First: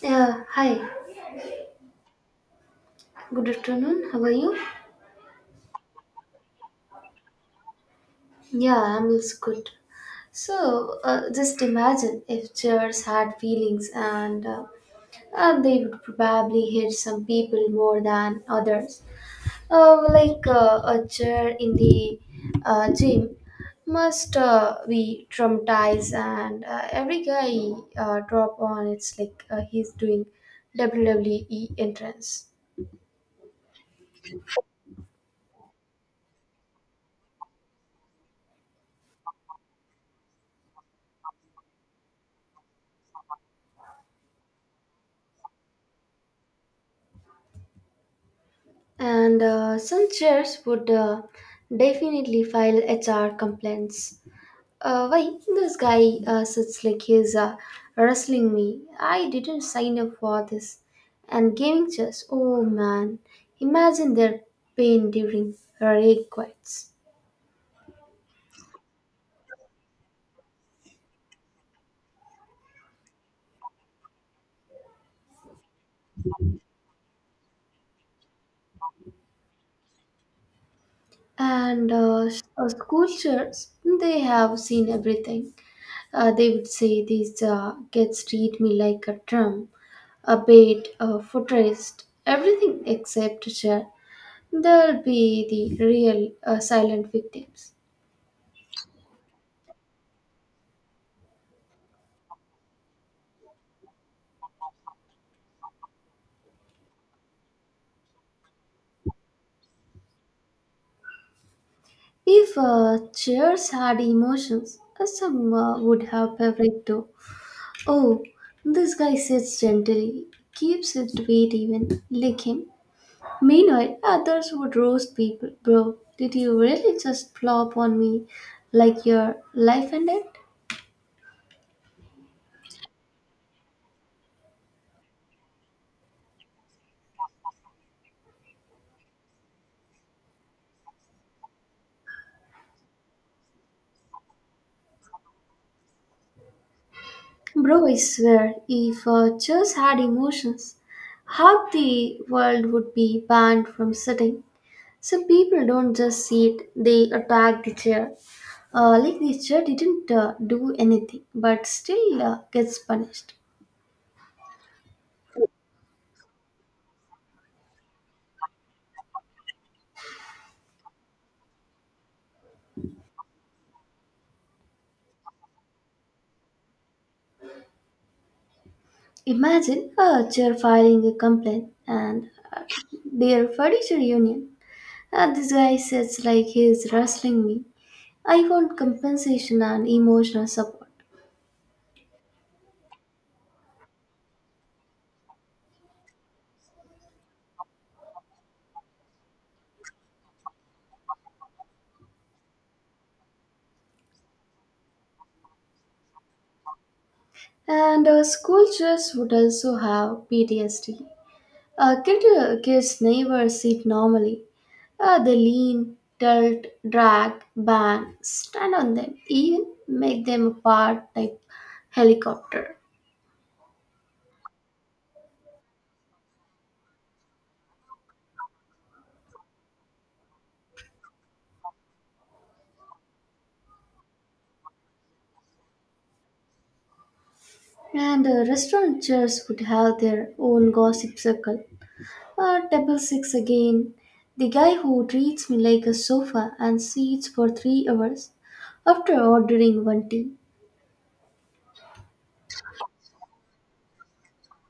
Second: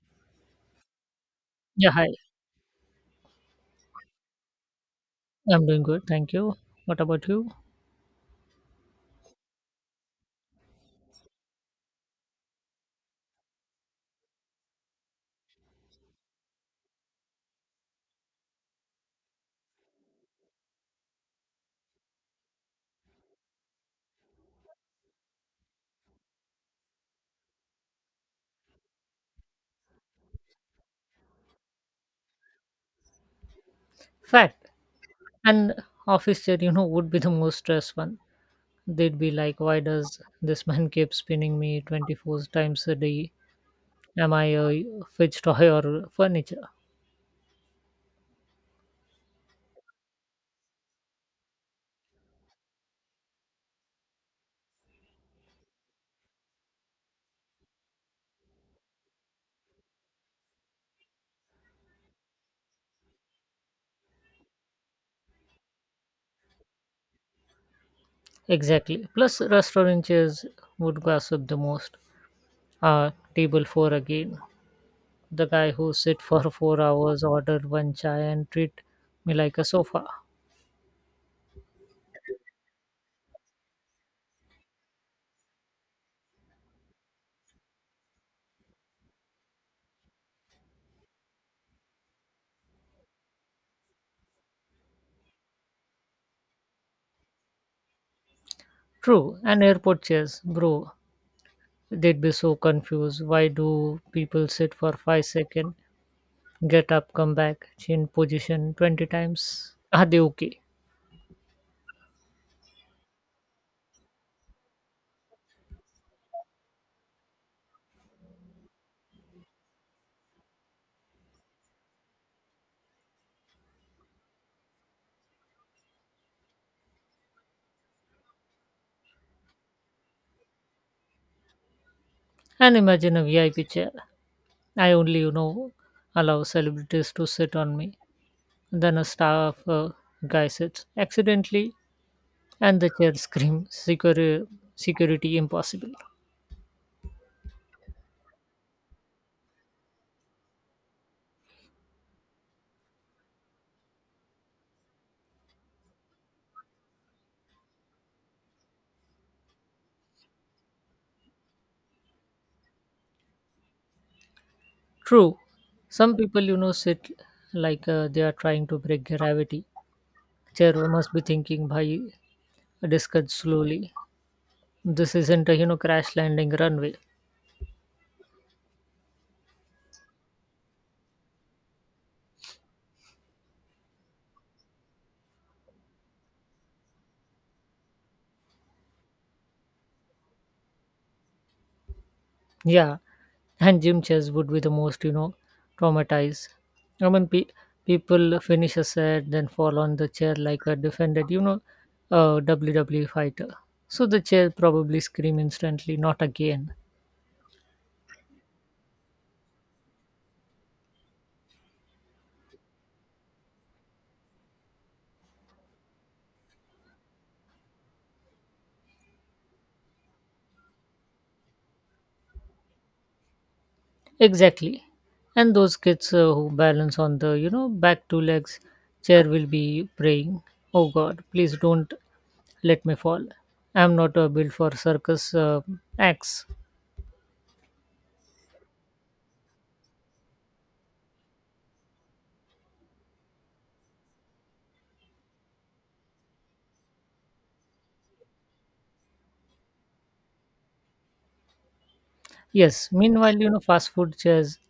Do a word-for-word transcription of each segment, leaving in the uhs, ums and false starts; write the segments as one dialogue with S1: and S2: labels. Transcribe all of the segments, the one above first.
S1: Yeah, hi.
S2: Yeah, hi.
S1: Good afternoon. How are you?
S2: I'm doing good, thank you. What about you?
S1: Yeah, I'm also good. So, uh, just imagine if chairs had feelings, and uh, uh, they would probably hit some people more than others. Uh, like uh, a chair in the uh, gym must uh, be traumatized, and uh, every guy uh, drop on it's like uh, he's doing W W E entrance.
S2: Fact. And office chair, you know, would be the most stressed one. They'd be like, why does this man keep spinning me twenty four times a day? Am I a fidget toy or furniture?
S1: And uh, some chairs would uh, definitely file H R complaints. Uh, why this guy uh, sits like he's uh, wrestling me? I didn't sign up for this. And gaming chairs, oh man, imagine their pain during rage quits.
S2: Exactly. Plus, restaurant chairs would gossip the most. Uh, table four again. The guy who sit for four hours, order one chai and treat me like a sofa.
S1: And uh, s- uh, school chairs, they have seen everything. Uh, they would say these uh, kids treat me like a drum, a bait, a footrest, everything except a chair. They'll be the real uh, silent victims.
S2: True. And airport chairs, bro. They'd be so confused. Why do people sit for five seconds, get up, come back, change position twenty times? Are they okay?
S1: If uh, chairs had emotions, uh, some uh, would have favorite too. Oh, this guy sits gently, keeps his weight even, lick him. Meanwhile, others would roast people. Bro, did you really just flop on me like your life ended?
S2: And imagine a V I P chair. I only, you know, allow celebrities to sit on me. Then a staff uh, guy sits accidentally, and the chair screams, Security, security impossible.
S1: Bro, I swear, if uh, chairs had emotions, half the world would be banned from sitting. Some people don't just sit, they attack the chair. Uh, like the chair didn't uh, do anything, but still uh, gets punished.
S2: True, some people, you know, sit like uh, they are trying to break gravity. Chair must be thinking, Bhai, discuss slowly, this isn't a you know crash landing runway.
S1: Imagine a chair filing a complaint and uh, their furniture union. Uh, this guy sits like he's wrestling me. I want compensation and emotional support.
S2: Yeah, and gym chairs would be the most you know traumatized. I mean, pe- people finish a set, then fall on the chair like a defended, you know uh, W W E fighter. So the chair probably scream instantly, not again.
S1: And uh, school chairs would also have P T S D. Uh, kid, uh, kids never sit normally. Uh, they lean, tilt, drag, bang, stand on them, even make them apart like helicopter.
S2: Exactly. And those kids uh, who balance on the you know back two legs, chair will be praying, oh god please don't let me fall. I'm not uh, built for circus uh, acts.
S1: And uh, restaurant chairs would have their own gossip circle. Uh, table six again. The guy who treats me like a sofa and seats for three hours after ordering one tea.
S2: Yes, meanwhile, you know, fast food chairs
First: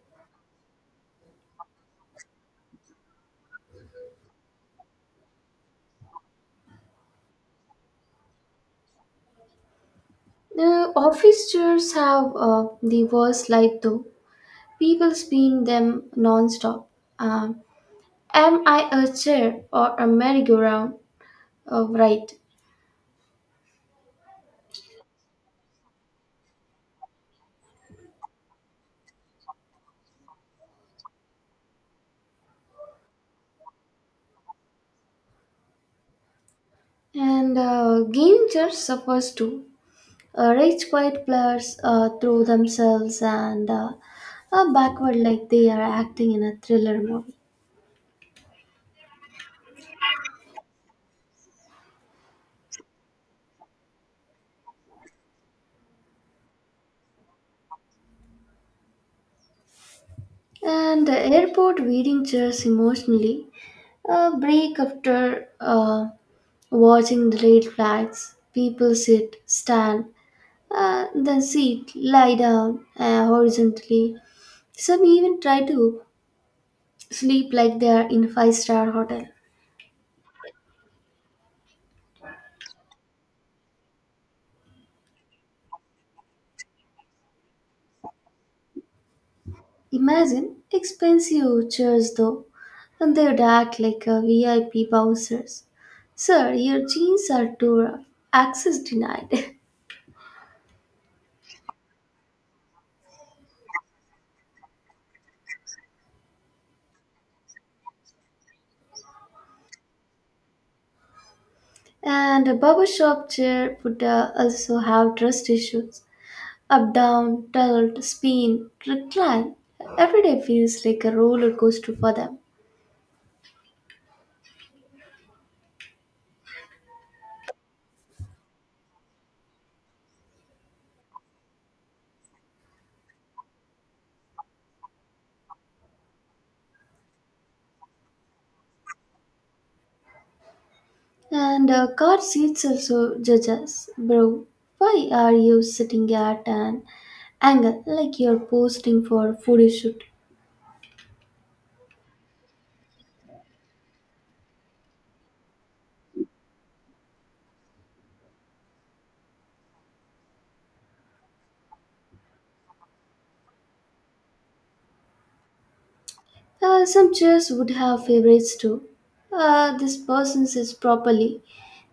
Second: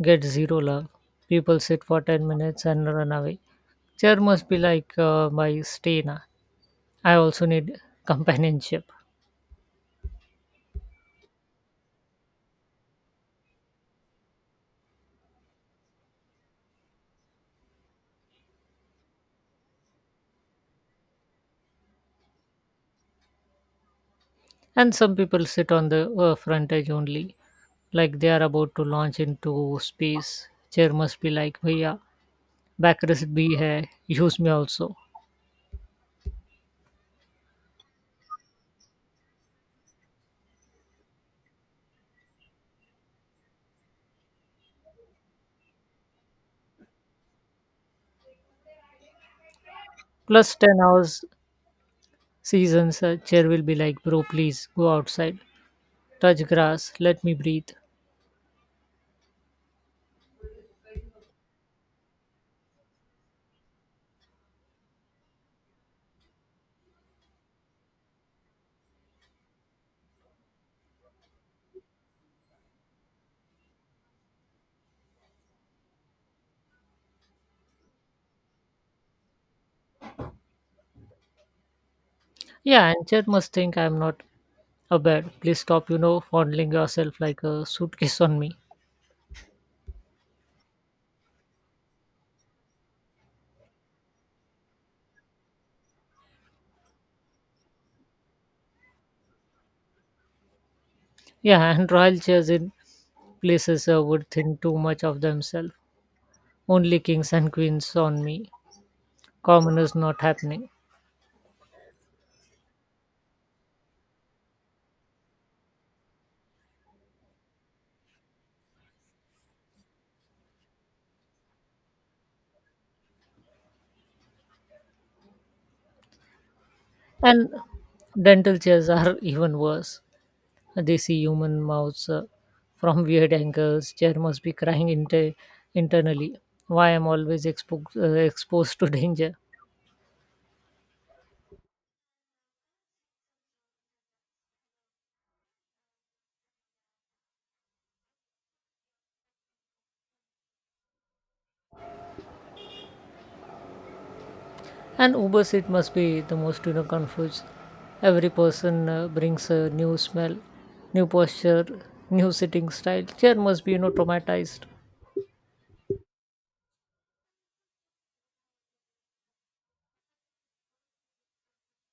S2: get zero love. People sit for ten minutes and run away. Chair must be like, uh, my Stena. I also need companionship.
S1: The office chairs have uh, the worst light though. People spin them non-stop. Um, am I a chair or a merry-go-round? Uh, right.
S2: And some people sit on the uh, front edge only, like they are about to launch into space. Chair must be like, भैया backrest bhi hai, use me also.
S1: And uh, gaming chairs suffers too. Uh, rich quiet players uh, throw themselves and uh, uh, backward like they are acting in a thriller movie.
S2: Plus ten hours seasons, uh, chair will be like, bro, please go outside, touch grass, let me breathe.
S1: And uh, airport waiting chairs emotionally uh, break after uh, watching the red flags. People sit, stand, uh, then sit, lie down uh, horizontally. Some even try to sleep like they are in five-star hotel.
S2: Yeah, and Chet must think I'm not a bad. Please stop, you know, fondling yourself like a suitcase on me.
S1: Imagine expensive chairs though, and they would act like a V I P bouncers. Sir, your jeans are too rough. Access denied.
S2: Yeah, and royal chairs in places uh, would think too much of themselves. Only kings and queens on me. Commoners not happening.
S1: And a barber shop chair would uh, also have trust issues. Up, down, tilt, spin, recline. Every day feels like a roller coaster for them.
S2: And dental chairs are even worse. They see human mouths uh, from weird angles. Chair must be crying inter- internally. Why I'm always expo- uh, exposed to danger.
S1: And uh, car seats also judge us. Bro, why are you sitting at an angle like you're posting for a photo shoot?
S2: And Uber seat must be the most you know confused. Every person uh, brings a new smell, new posture, new sitting style. Chair must be you know traumatized,
S1: Uh, some chairs would have favorites too. Uh, this person sits properly,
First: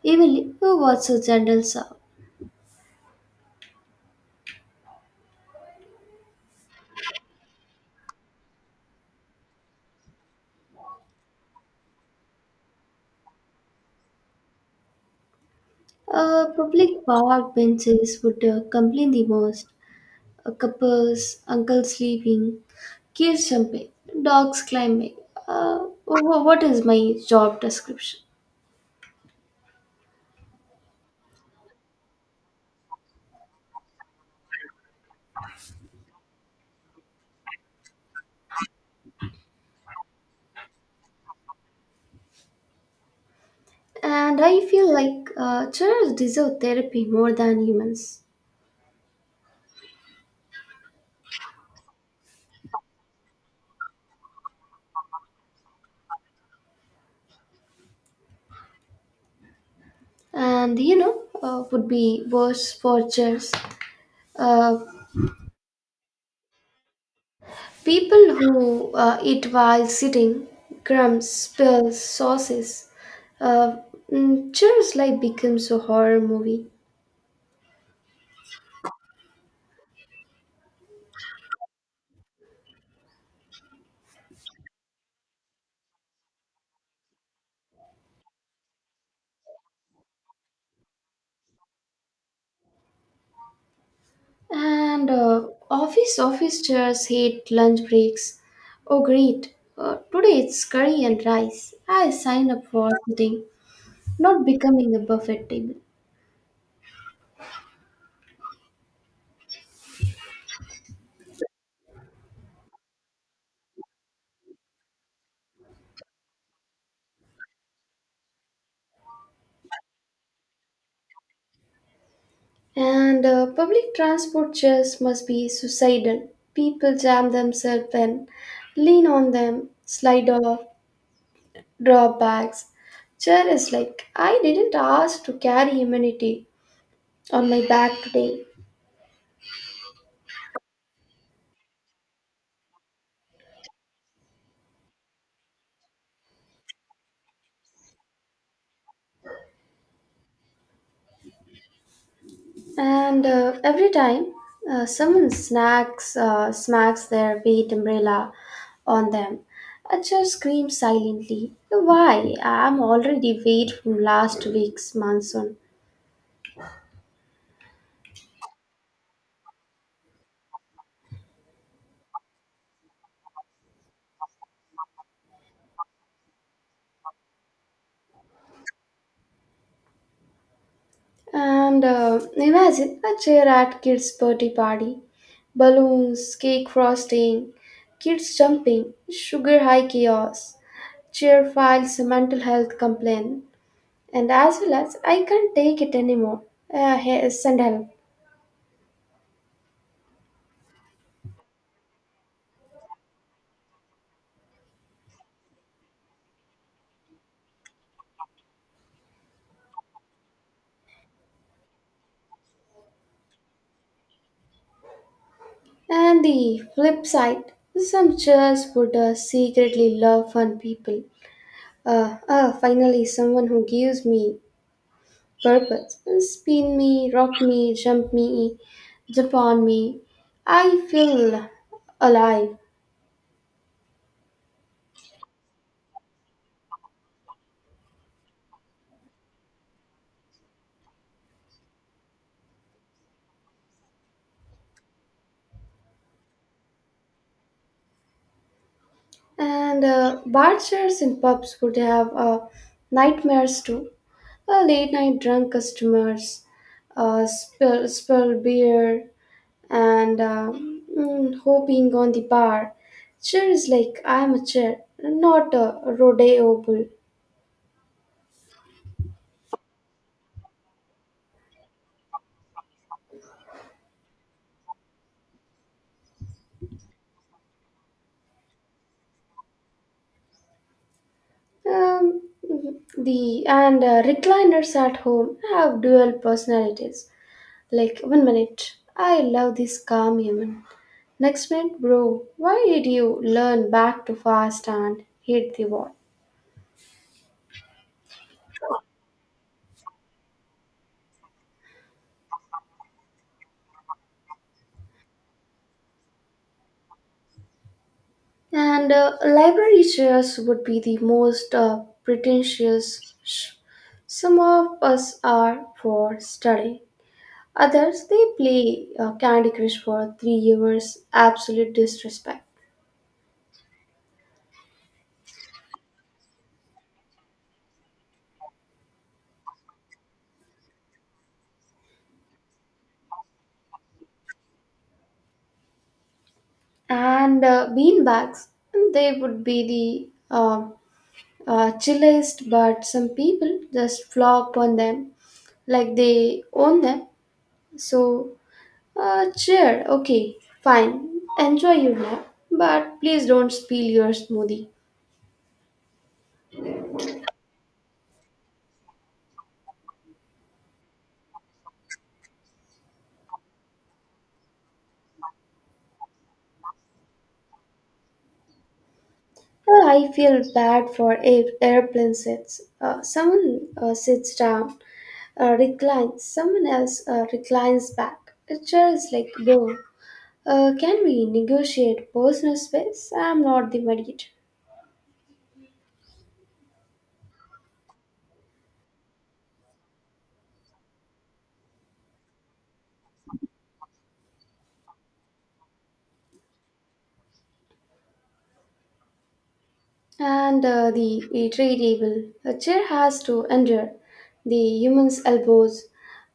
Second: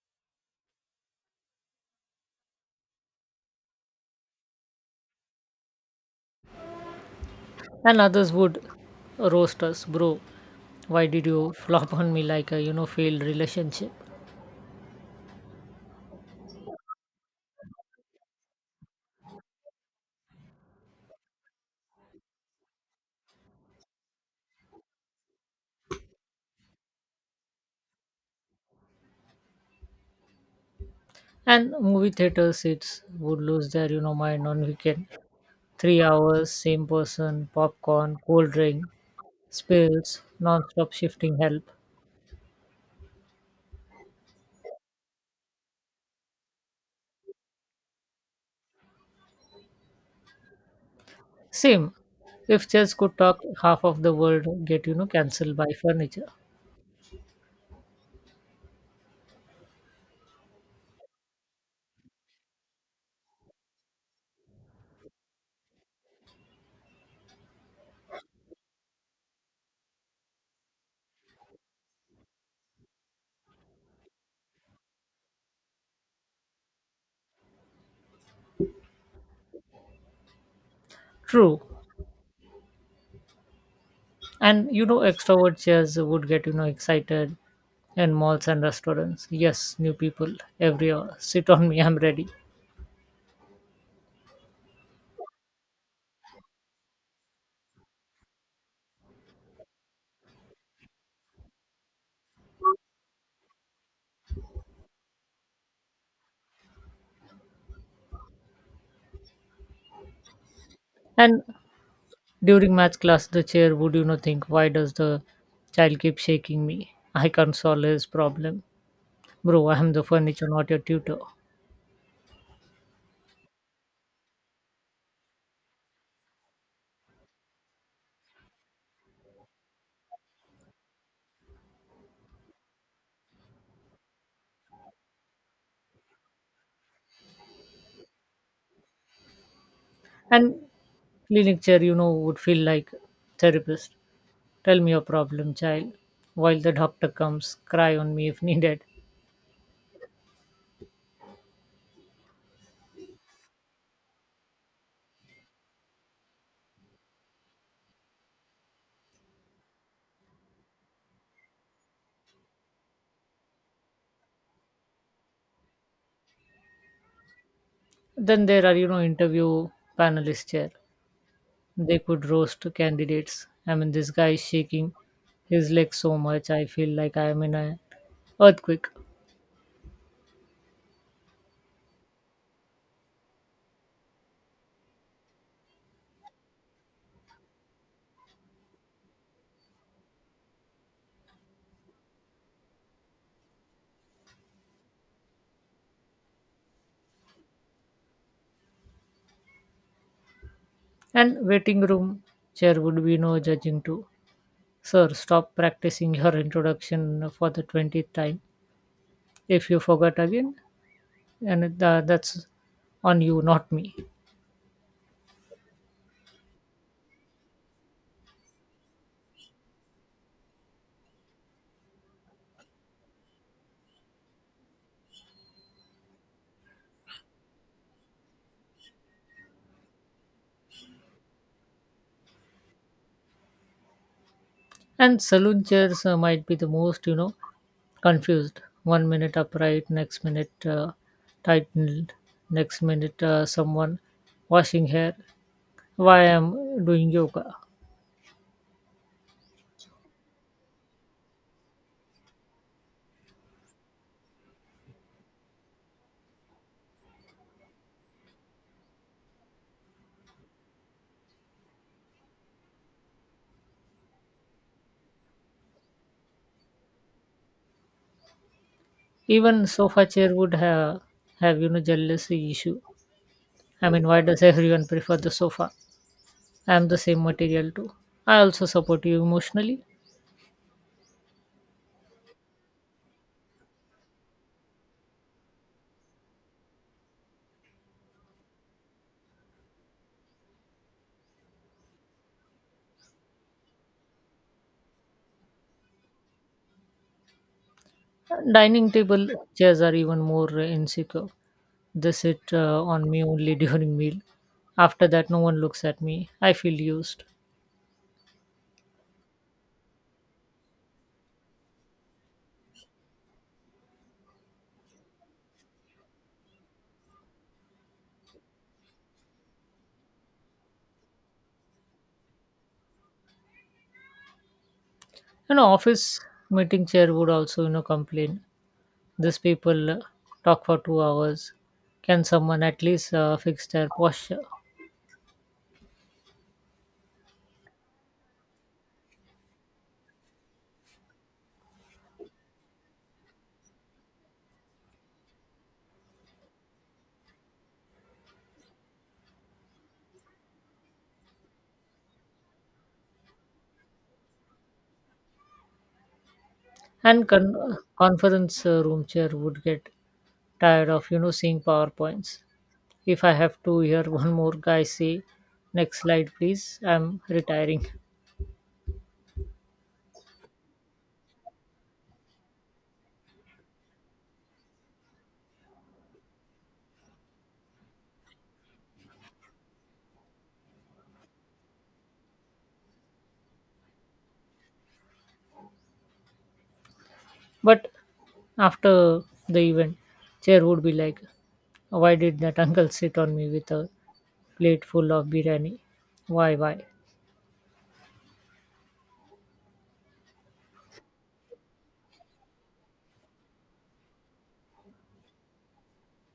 S1: evenly. Who wants a gentle sound?
S2: and others would roast us, bro. Why did you flop on me like a you know failed relationship?
S1: Uh, public park benches would uh, complain the most. uh, couples, uncle sleeping, kids jumping, dogs climbing. Uh, wh- what is my job description?
S2: And movie theater seats would lose their you know mind on weekend. Three hours, same person, popcorn, cold drink, spills, non-stop shifting help.
S1: And I feel like uh, children deserve therapy more than humans.
S2: Same. If chess could talk, half of the world get you know cancelled by furniture.
S1: And you know, uh, would be worse for chairs. Uh, people who uh, eat while sitting, crumbs, spills, sauces. Uh, mm, Chairs life becomes a horror movie.
S2: True. And you know extrovert chairs would get you know excited in malls and restaurants. Yes, new people every hour. Sit on me, I'm ready.
S1: And uh, office office chairs hate lunch breaks. Oh great! Uh, today it's curry and rice. I signed up for sitting, not becoming a buffet table.
S2: And during math class, the chair would you know think, why does the child keep shaking me? I can't solve his problem, bro. I'm the furniture, not your tutor.
S1: And uh, public transport chairs must be suicidal. People jam themselves in, lean on them, slide off, drop bags. Chair is like I didn't ask to carry humanity on my back today.
S2: And clinic chair, you know, would feel like therapist. Tell me your problem, child, while the doctor comes, cry on me if needed.
S1: And uh, every time uh, someone snacks, uh, smacks their wheat umbrella on them, I just scream silently, why? I'm already wet from last week's monsoon.
S2: Then there are, you know, interview panelists here. They could roast candidates. I mean, this guy is shaking his legs so much, I feel like I am in an earthquake.
S1: And uh, imagine a chair at kids' birthday party, balloons, cake frosting, kids jumping, sugar high chaos, chair files a mental health complaint, and as well as I can't take it anymore. Uh, hey, send help.
S2: And waiting room chair would be no judging too. Sir, stop practicing your introduction for the twentieth time. If you forgot again, and uh, that's on you, not me.
S1: And the flip side, some church would uh, secretly love fun people. Uh, ah, finally, someone who gives me purpose. Spin me, rock me, jump me, jump on me. I feel alive.
S2: And saloon chairs uh, might be the most, you know, confused. One minute upright, next minute uh, tightened, next minute uh, someone washing hair, why I'm doing yoga.
S1: And uh, bar chairs and pubs would have uh, nightmares too. Uh, late night drunk customers, uh, spill, spill beer, and uh, mm, hopping on the bar. Chair is like I'm a chair, not a rodeo bull.
S2: Even sofa chair would have have you know jealousy issue. I mean, why does everyone prefer the sofa? I'm the same material too. I also support you emotionally.
S1: Um, the and uh, recliners at home have dual personalities. Like one minute, I love this calm human. Next minute, bro, why did you learn back too fast and hit the wall?
S2: Dining table chairs are even more uh, insecure. They sit uh, on me only during meal. After that no one looks at me, I feel used.
S1: And uh, library chairs would be the most uh, pretentious. Sh- some of us are for study. Others they play uh, Candy Crush for three hours, absolute disrespect.
S2: You know office meeting chair would also you know complain, these people uh, talk for two hours, can someone at least uh, fix their posture?
S1: And uh, beanbags, they would be the uh, uh, chillest, but some people just flop on them like they own them. So, uh, cheer, okay, fine, enjoy your nap, but please don't spill your smoothie.
S2: And con- conference uh, room chair would get tired of you know seeing powerpoints. If I have to hear one more guy say next slide please, I'm retiring.
S1: Uh, I feel bad for air- airplane sets. Uh, someone uh, sits down, Uh, recline. Someone else uh, reclines back. A chair is like, bro, uh, can we negotiate personal space? I'm not the mediator.
S2: But after the event chair would be like, why did that uncle sit on me with a plate full of biryani? Why why?
S1: And uh, the a tray table. A chair has to endure. The human's elbows,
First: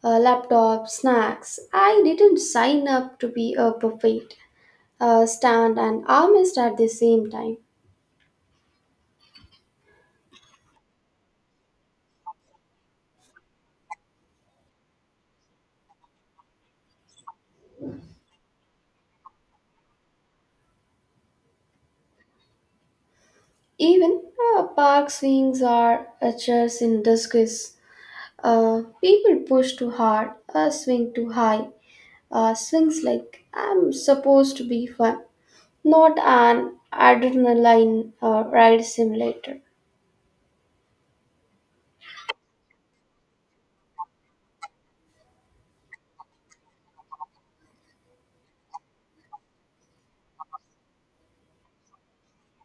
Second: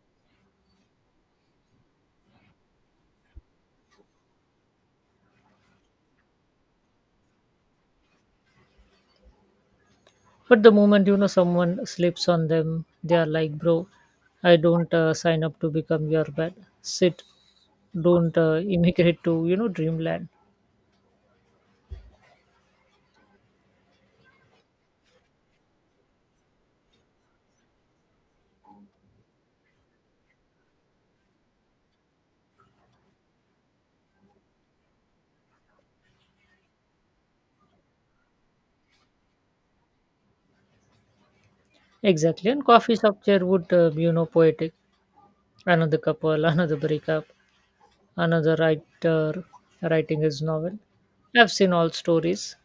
S1: uh, laptop, snacks. I didn't sign up to be a buffet, Uh, stand and armist at the same time.
S2: But the moment you know someone slips on them, they are like, "Bro, I don't uh, sign up to become your bed. Sit, don't uh, immigrate to you know dreamland."
S1: Even uh, park swings are a chairs in disguise. Uh, people push too hard, uh, swing too high, uh, swings like I'm supposed to be fun, not an adrenaline uh, ride simulator.
S2: Exactly. And coffee shop chair would uh, be, you know poetic. Another couple, another breakup, another writer writing his novel. I've seen all stories.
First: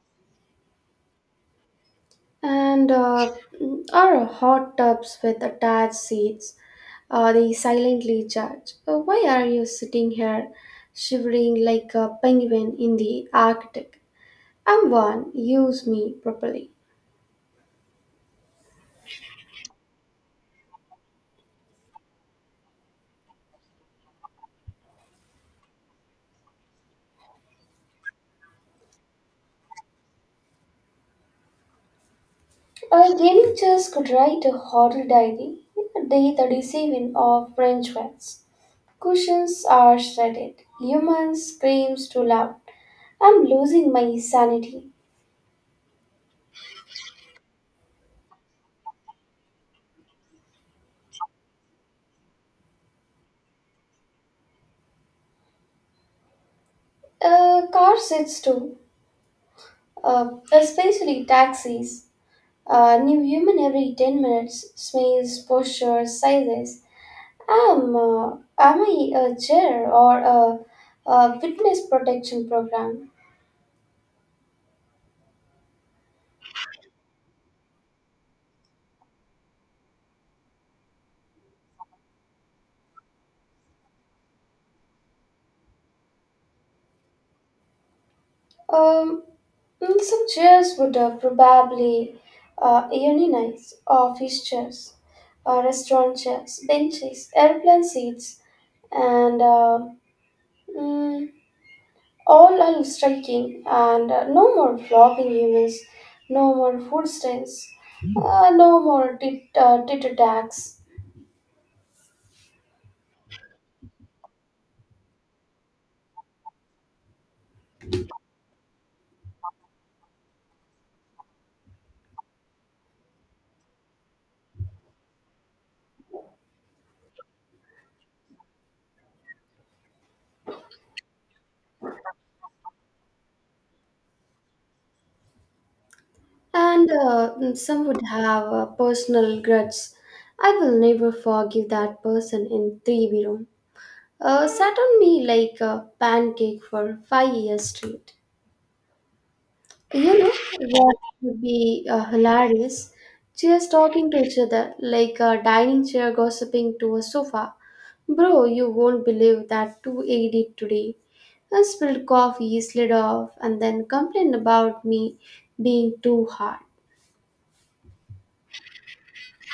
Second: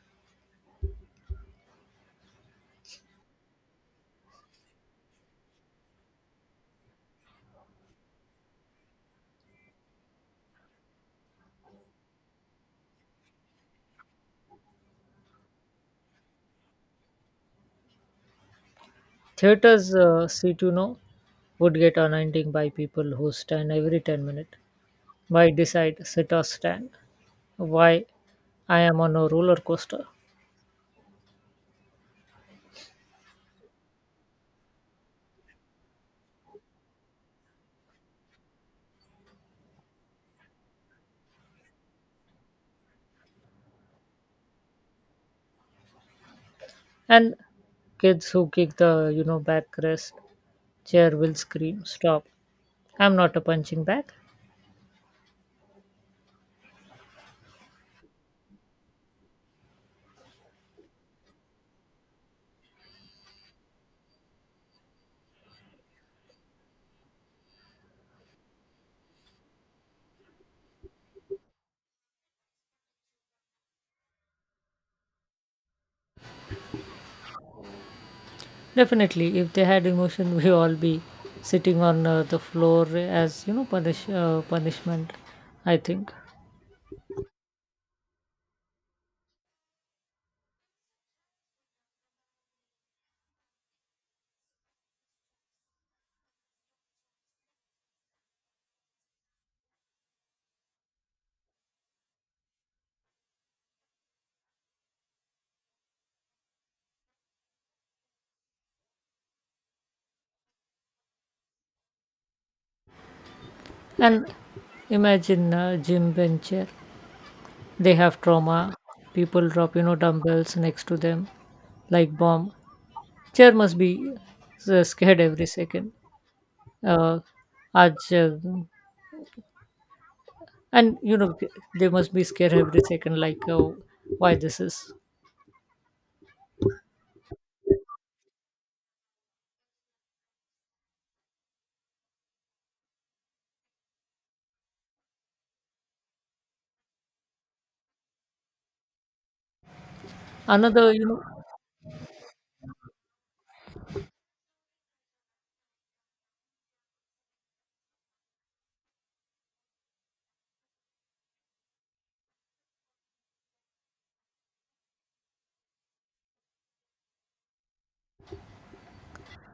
S1: And uh, our hot tubs with attached seats, uh, they silently judge. Uh, why are you sitting here shivering like a penguin in the Arctic? I'm one, use me properly.
S2: Theaters uh, seat, you know, would get anointing by people who stand every ten minutes. Why decide, sit or stand? Why I am on a roller coaster?
S1: A young Charles could write a horror diary in a day the receiving of French words. Cushions are shredded. Human screams too loud. I'm losing my sanity.
S2: And kids who kick the, you know, backrest chair will scream, Stop, I'm not a punching bag.
S1: A car sits too, uh, especially taxis. A new human every ten minutes. Smells, postures, sizes. Am, uh, am I a chair or a, a witness protection program?
S2: Definitely, if they had emotion, we all be sitting on uh, the floor as, you know, punish, uh, punishment, I think.
S1: Um, Mm, Some chairs would uh, probably uh, unionize office chairs, uh, restaurant chairs, benches, airplane seats, and uh, mm, all are striking. And uh, no more flopping humans, no more food stands, uh, no more tit uh, tit attacks.
S2: And imagine uh, gym bench chair. They have trauma. People drop, you know, dumbbells next to them like bomb. Chair must be uh, scared every second. Uh, आज, uh, and you know they must be scared every second, like oh, why this is
S1: And uh, mm, some would have uh, personal grudges. I will never forgive that person in three B room. uh, sat on me like a pancake for five years straight. You know
S2: another
S1: what
S2: you know
S1: would be uh, hilarious? Just talking to each other like a dining chair gossiping to a sofa. Bro, you won't believe that two eighty today. I spilled coffee, slid off, and then complained about me being too hard.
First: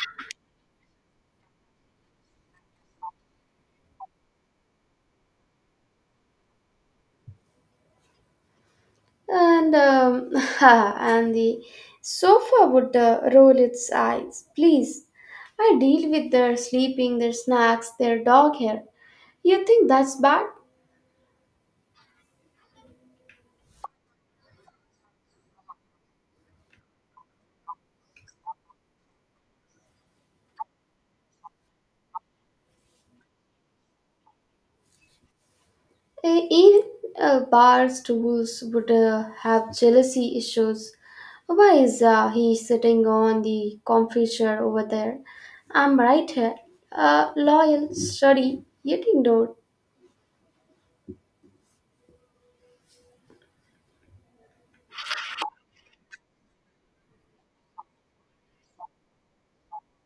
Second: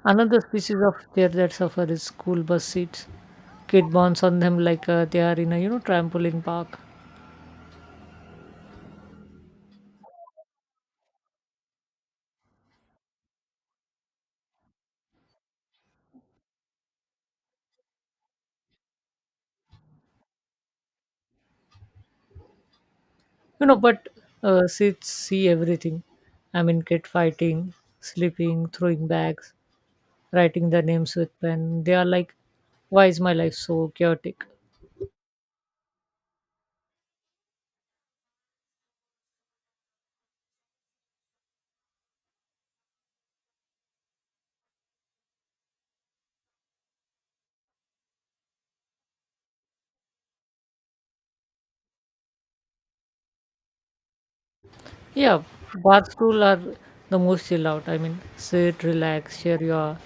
S2: another species of deer that suffer is school bus seats. Kid bounce on them like uh, they are in a you know trampoline park.
S1: And um, and the sofa would uh, roll its eyes. Please, I deal with their sleeping, their snacks, their dog hair. You think that's bad?
S2: You know but uh, seats see everything. I mean, kid fighting, sleeping, throwing bags, writing their names with pen, they are like why is my life so chaotic?
S1: Eh, Even uh, bar stools would uh, have jealousy issues. Why is uh, he sitting on the comfy chair over there? I'm right here, uh, loyal, sturdy, yet ignored.
S2: Yeah, bath school are the most chill out. I mean, sit, relax, share your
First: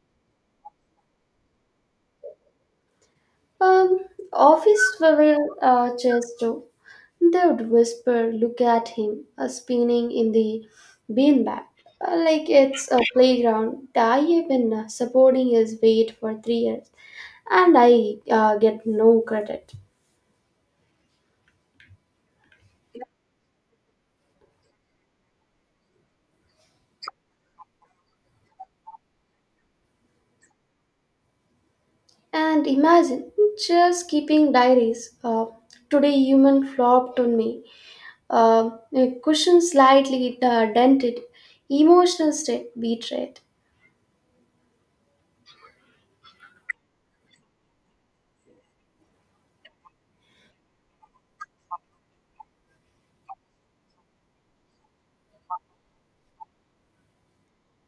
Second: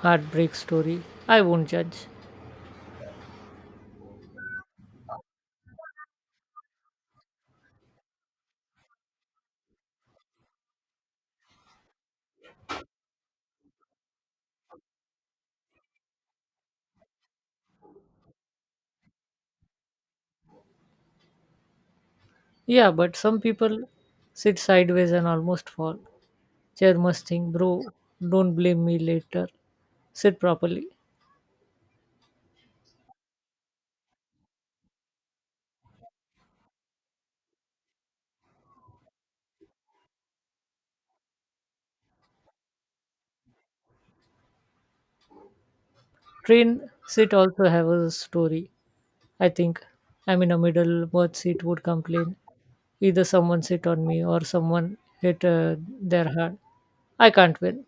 S2: heartbreak story. I won't judge.
S1: Um, office will uh, chase too. They would whisper, look at him, uh, spinning in the beanbag, uh, like it's a playground. I have been uh, supporting his weight for three years, and I uh, get no credit.
S2: Yeah, but some people sit sideways and almost fall. Chair must think, bro, don't blame me later. Sit properly.
S1: And imagine just keeping diaries. Uh, today, human flopped on me. Uh, a cushion slightly uh, dented, emotional state betrayed.
S2: Train sit also have a story. I think I'm in a middle, both seat would complain. Either someone sit on me or someone hit uh, their hand. I can't win.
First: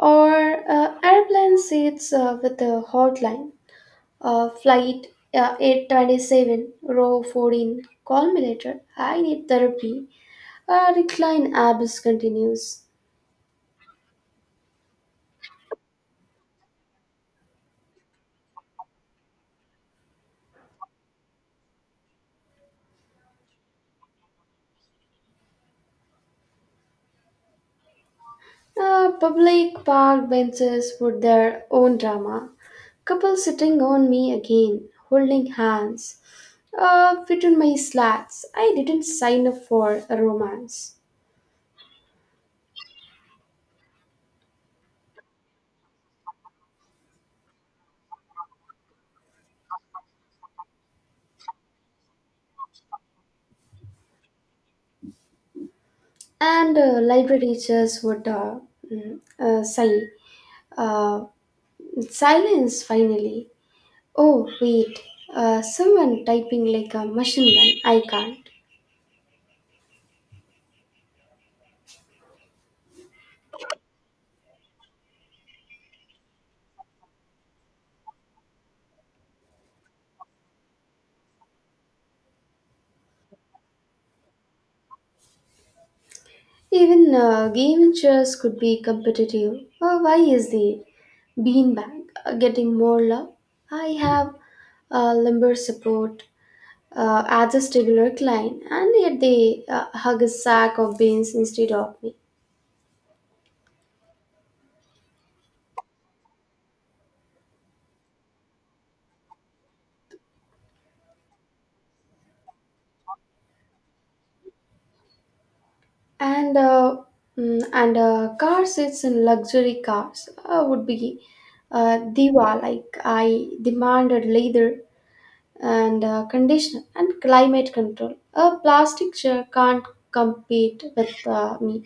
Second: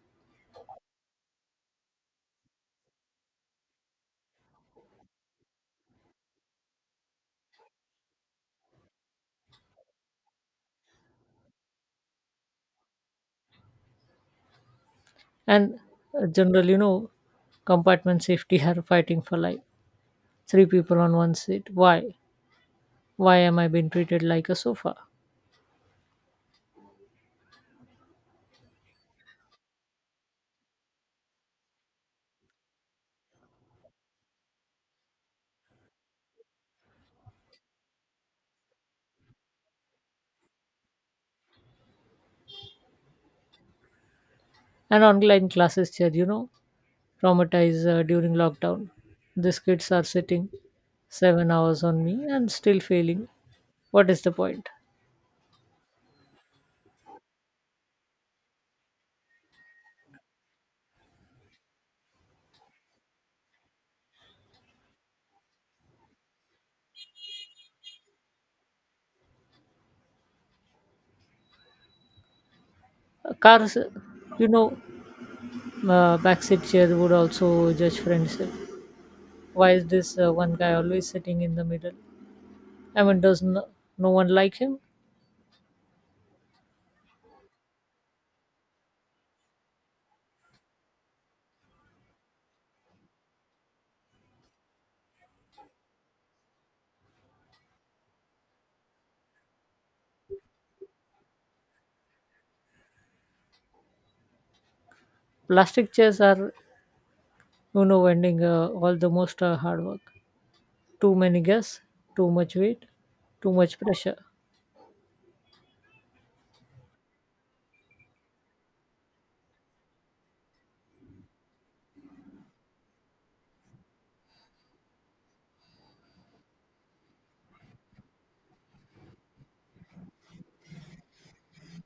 S1: Or uh, airplane seats uh, with a hotline, uh, flight uh, eight twenty-seven, row fourteen, call me later, I need therapy, uh, recline abyss continues.
S2: And uh, general you know compartment safety are fighting for life. Three people on one seat, why? Why am I being treated like a sofa?
S1: Uh, public park benches with their own drama, couple sitting on me again, holding hands, uh, between my slats, I didn't sign up for a romance.
S2: And online classes chair you know traumatized uh, during lockdown, these kids are sitting seven hours on me and still failing, what is the point?
S1: And uh, library teachers would uh, mm, uh, sigh. Uh, Silence finally. Oh, wait. Uh, someone typing like a machine gun. I can't.
S2: Uh, cars uh, you know uh, backseat chair would also judge friendship. Why is this uh, one guy always sitting in the middle? I mean, does no, no one like him?
S1: Even uh, gaming chairs could be competitive. Uh, why is the beanbag uh, getting more love? I have uh, lumbar support, uh, adjustable recline, and yet they uh, hug a sack of beans instead of me.
S2: Plastic chairs are you know ending uh, all the most uh, hard work. Too many guests, too much weight, too much pressure.
S1: and uh, mm, and uh, cars it's in luxury cars uh, would be uh, diva like I demanded leather and uh, conditioner and climate control a plastic chair can't compete with uh, me.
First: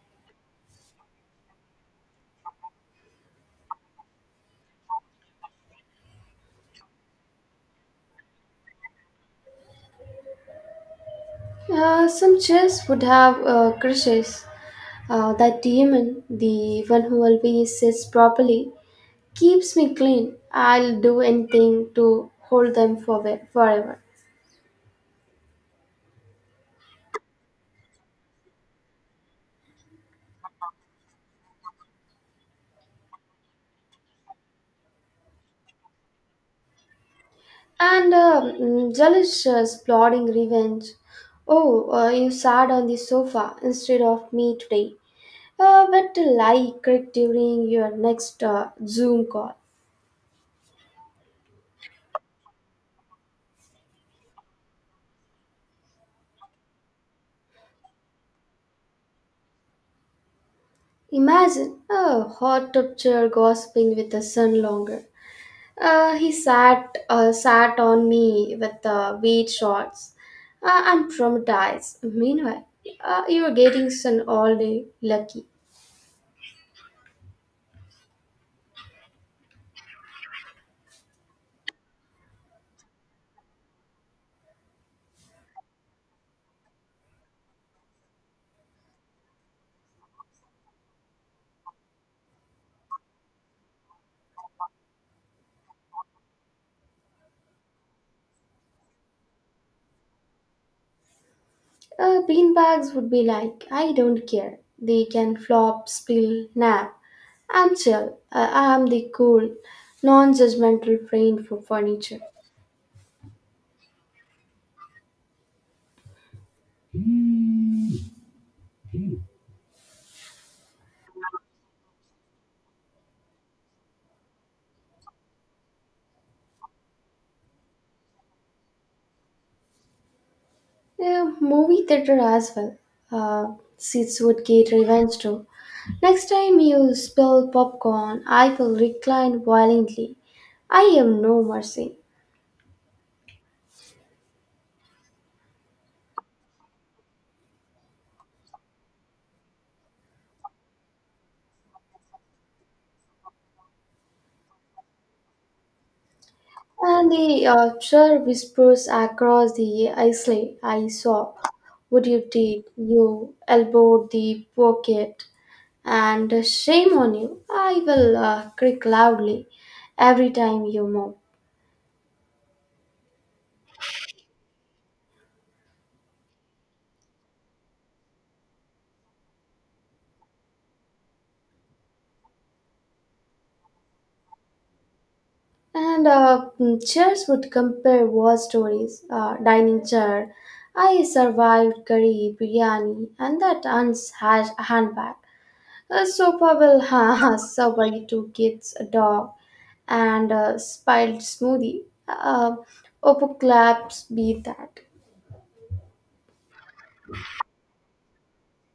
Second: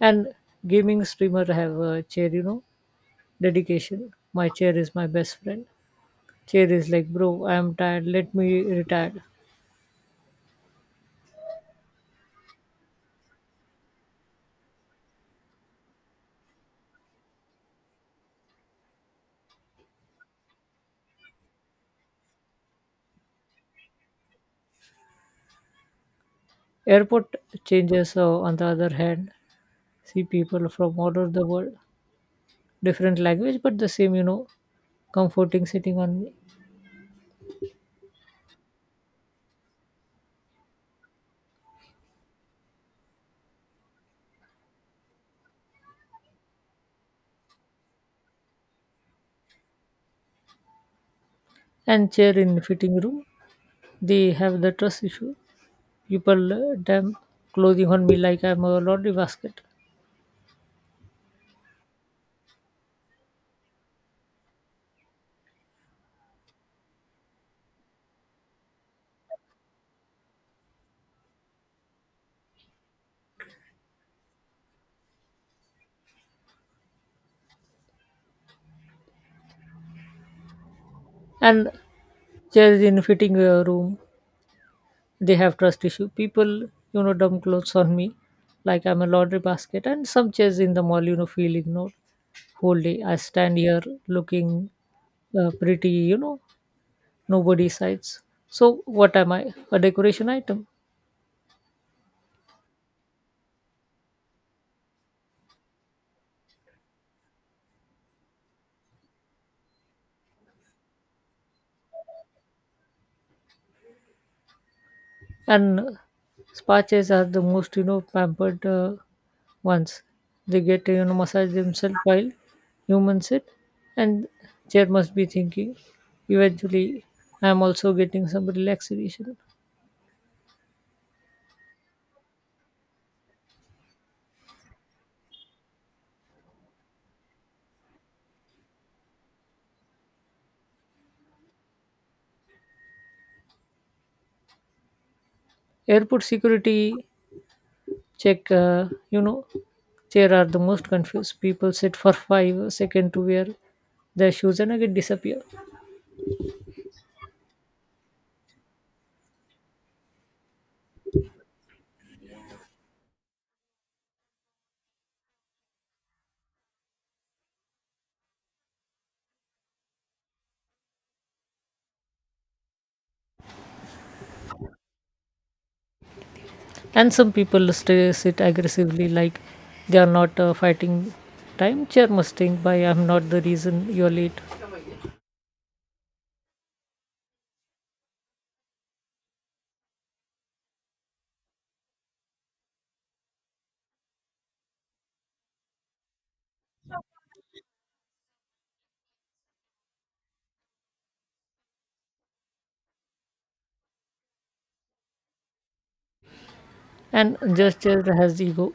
S2: And gaming streamer have a chair you know dedication, my chair is my best friend. Chair is like, bro, I am tired, let me retire.
S1: Uh, some chairs would have uh, crushes, uh, that demon the one who always sits properly keeps me clean I'll do anything to hold them for forever.
S2: Airport changes uh, on the other hand see people from all over the world, different language but the same you know comforting sitting on me.
S1: And um, mm, jealous, uh, plotting revenge. Oh, uh, you sat on the sofa instead of me today. Uh, what a lie cried during your next uh, Zoom call.
S2: And chair in fitting room, they have the trust issue. People uh, dump clothing on me like I'm a laundry basket.
S1: Imagine a hot tub chair gossiping with the sun longer. Uh, he sat uh, sat on me with uh, weight shots. Uh, I'm traumatized. Meanwhile, uh, you were getting sun all day. Lucky.
S2: And chairs in fitting uh, room, they have trust issue. People, you know, dump clothes on me like I'm a laundry basket. And some chairs in the mall, you know, feel ignored whole day. I stand here looking uh, pretty, you know, nobody sights. So what am I? A decoration item.
S1: Uh, beanbags would be like, I don't care. They can flop, spill, nap. I'm chill. Uh, I'm the cool, non judgmental friend for furniture.
S2: And spa chairs are the most you know pampered uh, ones. They get you know massage themselves while humans sit. And chair must be thinking, eventually I am also getting some relaxation.
S1: Uh, movie theater as well. Uh, seats would get revenge too. Next time you spill popcorn, I will recline violently. I am no mercy.
S2: Airport security check uh, you know chair are the most confused. People sit for five seconds to wear their shoes and again disappear.
S1: And the archer whispers across the isle. I saw what you did. You elbowed the pocket, and shame on you. I will uh, creak loudly every time you move.
S2: And some people stay sit aggressively like they are not uh, fighting time. Chair must think by I'm not the reason you're late.
S1: And uh, mm, chairs would compare war stories. Uh, dining chair. I survived curry, biryani, and that aunt's ha- handbag. A so Pavel has survived two kids, a dog, and a spilled smoothie. Uh, Oppo claps be that.
S2: And just chair has ego.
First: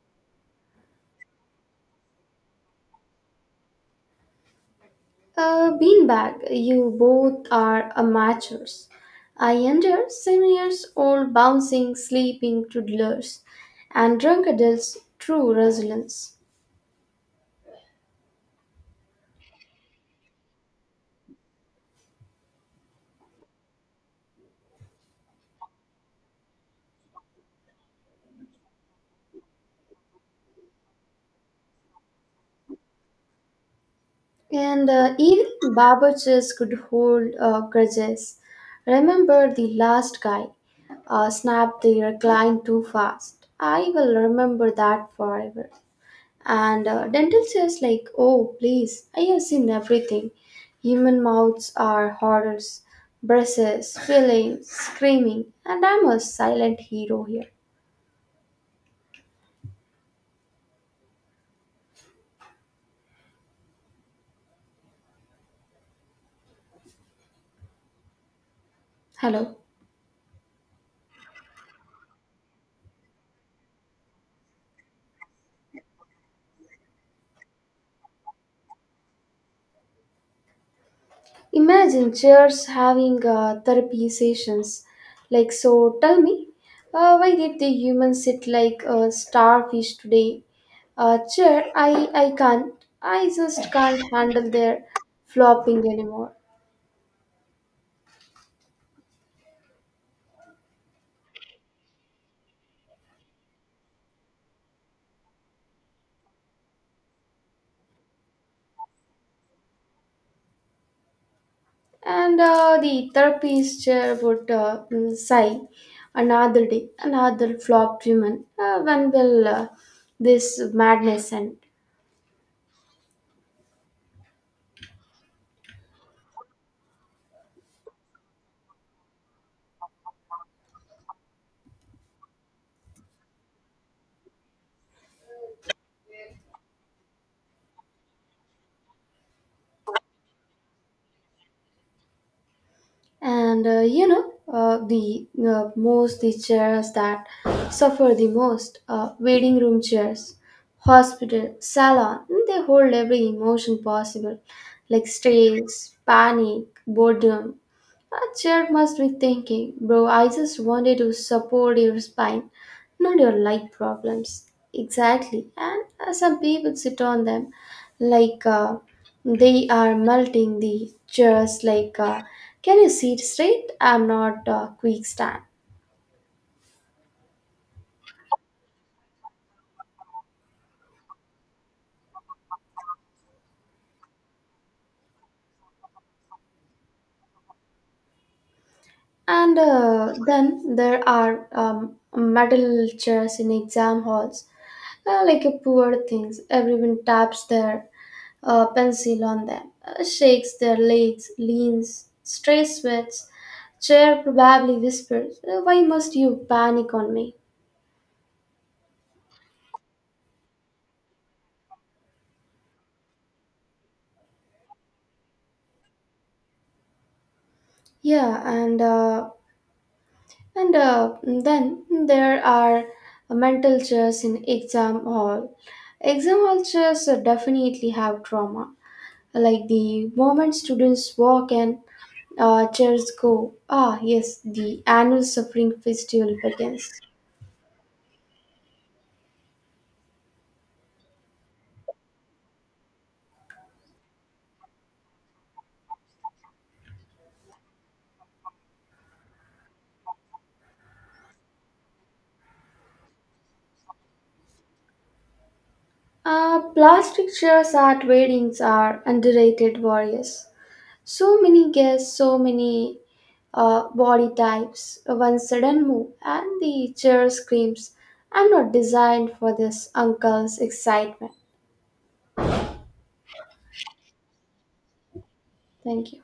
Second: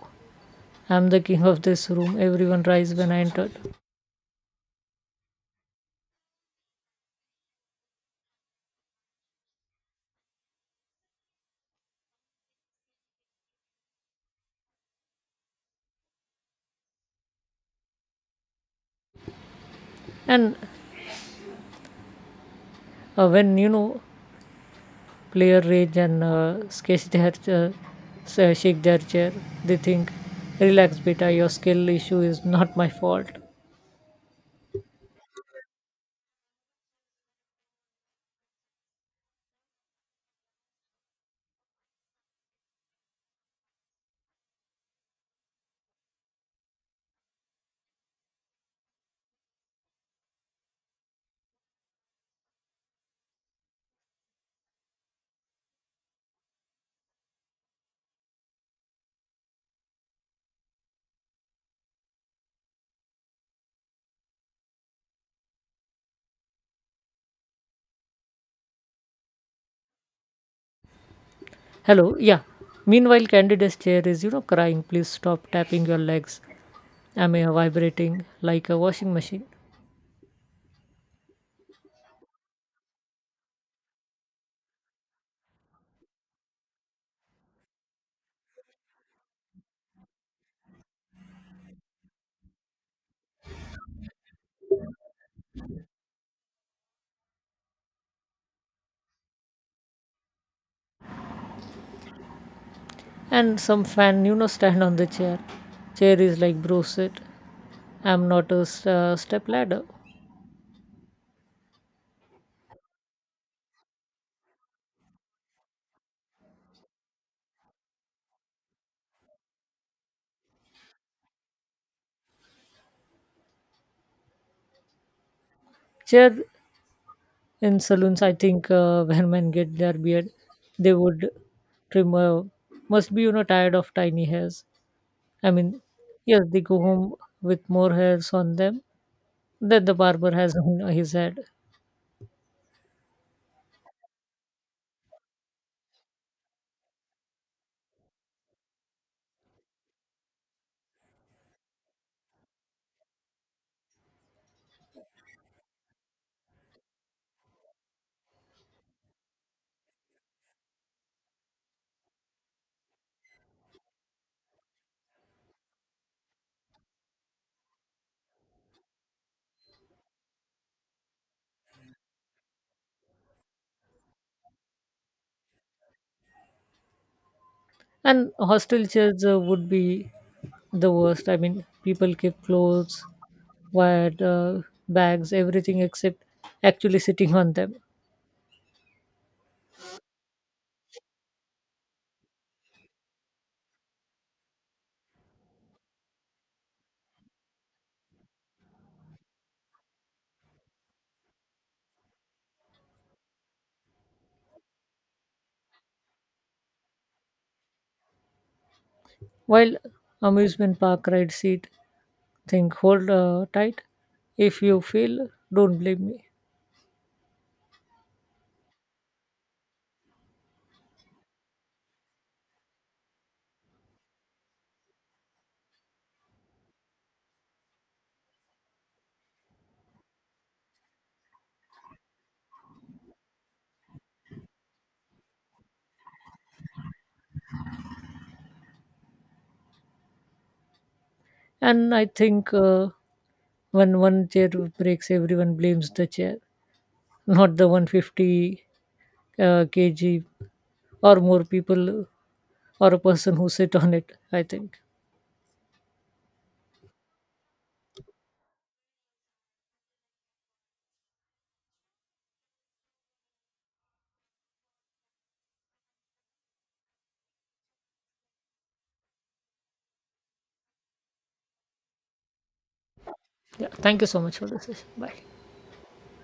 S2: I'm the king of this room. Everyone rise when I entered.
S1: A beanbag, you both are amateurs. I enter seven years old bouncing, sleeping toddlers, and drunk adults' true resilience.
S2: And uh, when you know player rage and uh, sketch their uh, sa- shake their chair, they think, relax, beta. Your skill issue is not my fault.
S1: And uh, even barberchefs could hold uh, grudges. Remember the last guy uh, snapped the recline too fast. I will remember that forever. And uh, dental chairs like, oh please, I have seen everything. Human mouths are horrors, braces, feelings, screaming, and I'm a silent hero here. Hello.
S2: Hello, yeah. Meanwhile, candidate's chair is you know crying. Please stop tapping your legs. Am I vibrating like a washing machine?
S1: Imagine chairs having uh, therapy sessions. Like, so tell me, uh, why did the humans sit like a starfish today? Uh, chair, I, I can't. I just can't handle their flopping anymore.
S2: And some fan, you know, stand on the chair. Chair is like, bro, sit. I'm not a st- uh, step ladder.
S1: And uh, the therapist chair would uh, mm, sigh, another day, another flopped human. Uh, when will uh, this madness end?
S2: Chair in saloons, I think uh, when men get their beard, they would trim. Uh, must be you know tired of tiny hairs. I mean, yes, they go home with more hairs on them than the barber has on his head.
S1: And uh, you know uh, the uh, most the chairs that suffer the most, uh, waiting room chairs, hospital, salon, mm, they hold every emotion possible like stress, panic, boredom. A chair must be thinking, bro, I just wanted to support your spine, not your light problems. Exactly, and uh, some people sit on them like uh, they are melting the chairs like, uh, can you sit straight, I'm not uh, quick stand.
S2: And hostel chairs uh, would be the worst. I mean, people keep clothes wired uh, bags, everything except actually sitting on them.
S1: And uh, then there are um, metal chairs in exam halls, Uh, like a poor things, everyone taps their uh, pencil on them, uh, shakes their legs, leans, stray sweats. Chair probably whispers, "Uh, Why must you panic on me?"
S2: While amusement park ride seat think hold uh, tight. If you fail, don't blame me.
S1: Yeah, and uh, and uh, then there are mental chairs in exam hall. Exam hall chairs uh, definitely have trauma. Like the moment students walk in, Uh, chairs go. Ah, yes, the annual suffering festival begins.
S2: And I think uh, when one chair breaks, everyone blames the chair, not the one hundred fifty uh, kg or more people or a person who sit on it. I think.
S1: Uh, plastic chairs at weddings are underrated warriors. So many guests, so many uh, body types. One sudden move, and the chair screams, I'm not designed for this uncle's excitement.
S2: Yeah. Thank you so much for the session. Bye.
S1: Thank you.